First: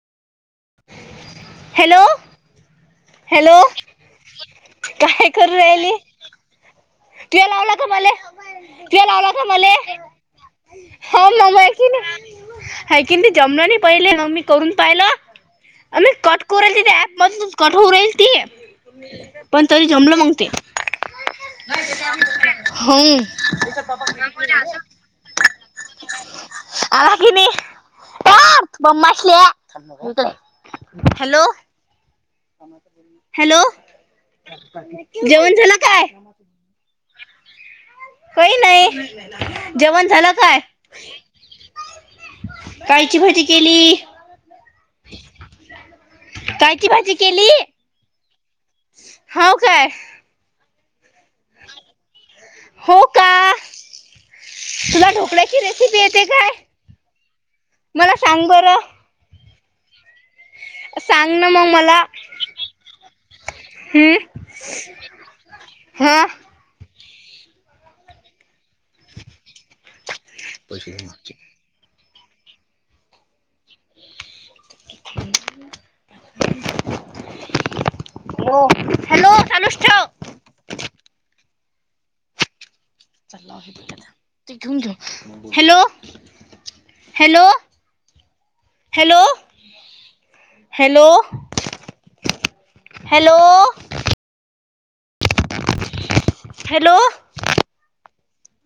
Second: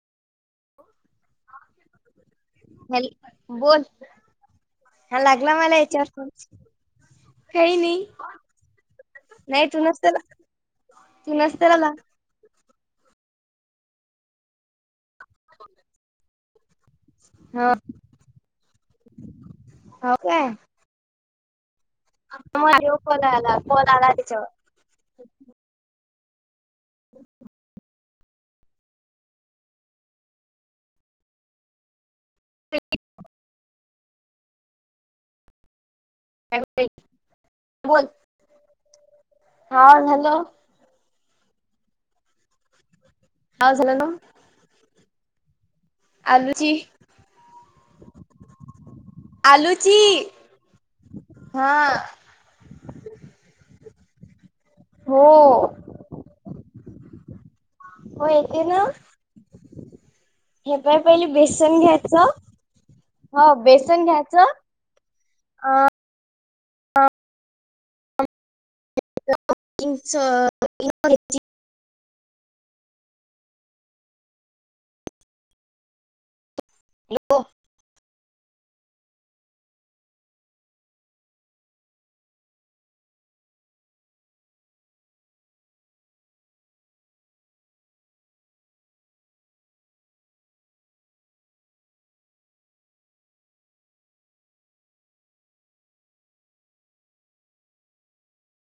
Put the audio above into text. Hello hello hello बोल हा कायं लागला करूं मला राहिली याच्यावर फोन तुं लावलां काही कायं नाही. मले तुं लावलां कायं नाही मले तूनच तर होम तूनच मामा आहे तर की आला नाहीं हां कि नाहीं जेवणांच्या पहिले मंग मी करूं पाहिलं आं मी कंट करूं राहीले ते पनं ह कडूं होईल ती पणं जमलं हो म्हणते ते नाहीं ऑडिओ कॉल आंला फोन आंला तीच्यांवर आंला कि नाहीं कां गोमाश्यां तुंचं आहे हॅलो हॅलो जेवणं झालायं कायं हॅलो ताई बोलं होयं कांहीं नाहीं जेवणं झालं हॅलो कायं कायंची भाजी केली हांव झालं नां [unintelligible] [unintelligible] आलूची कायंची भाजी केली हांव कायं हां हो कां तुंला हो ढोकळ्याची रेसिपी येते कायं मलां हो सांग येते बरं ना हे कायं पहिले सांग ना मग बेसन मला घ्यायचं हो बेसन हम्म घ्यायचं अं हा त्यांत बेकिंगचं पसे [unintelligible] हॅलो हॅलो अनुष्यट घेऊंन घ hello hello hello hello hello hello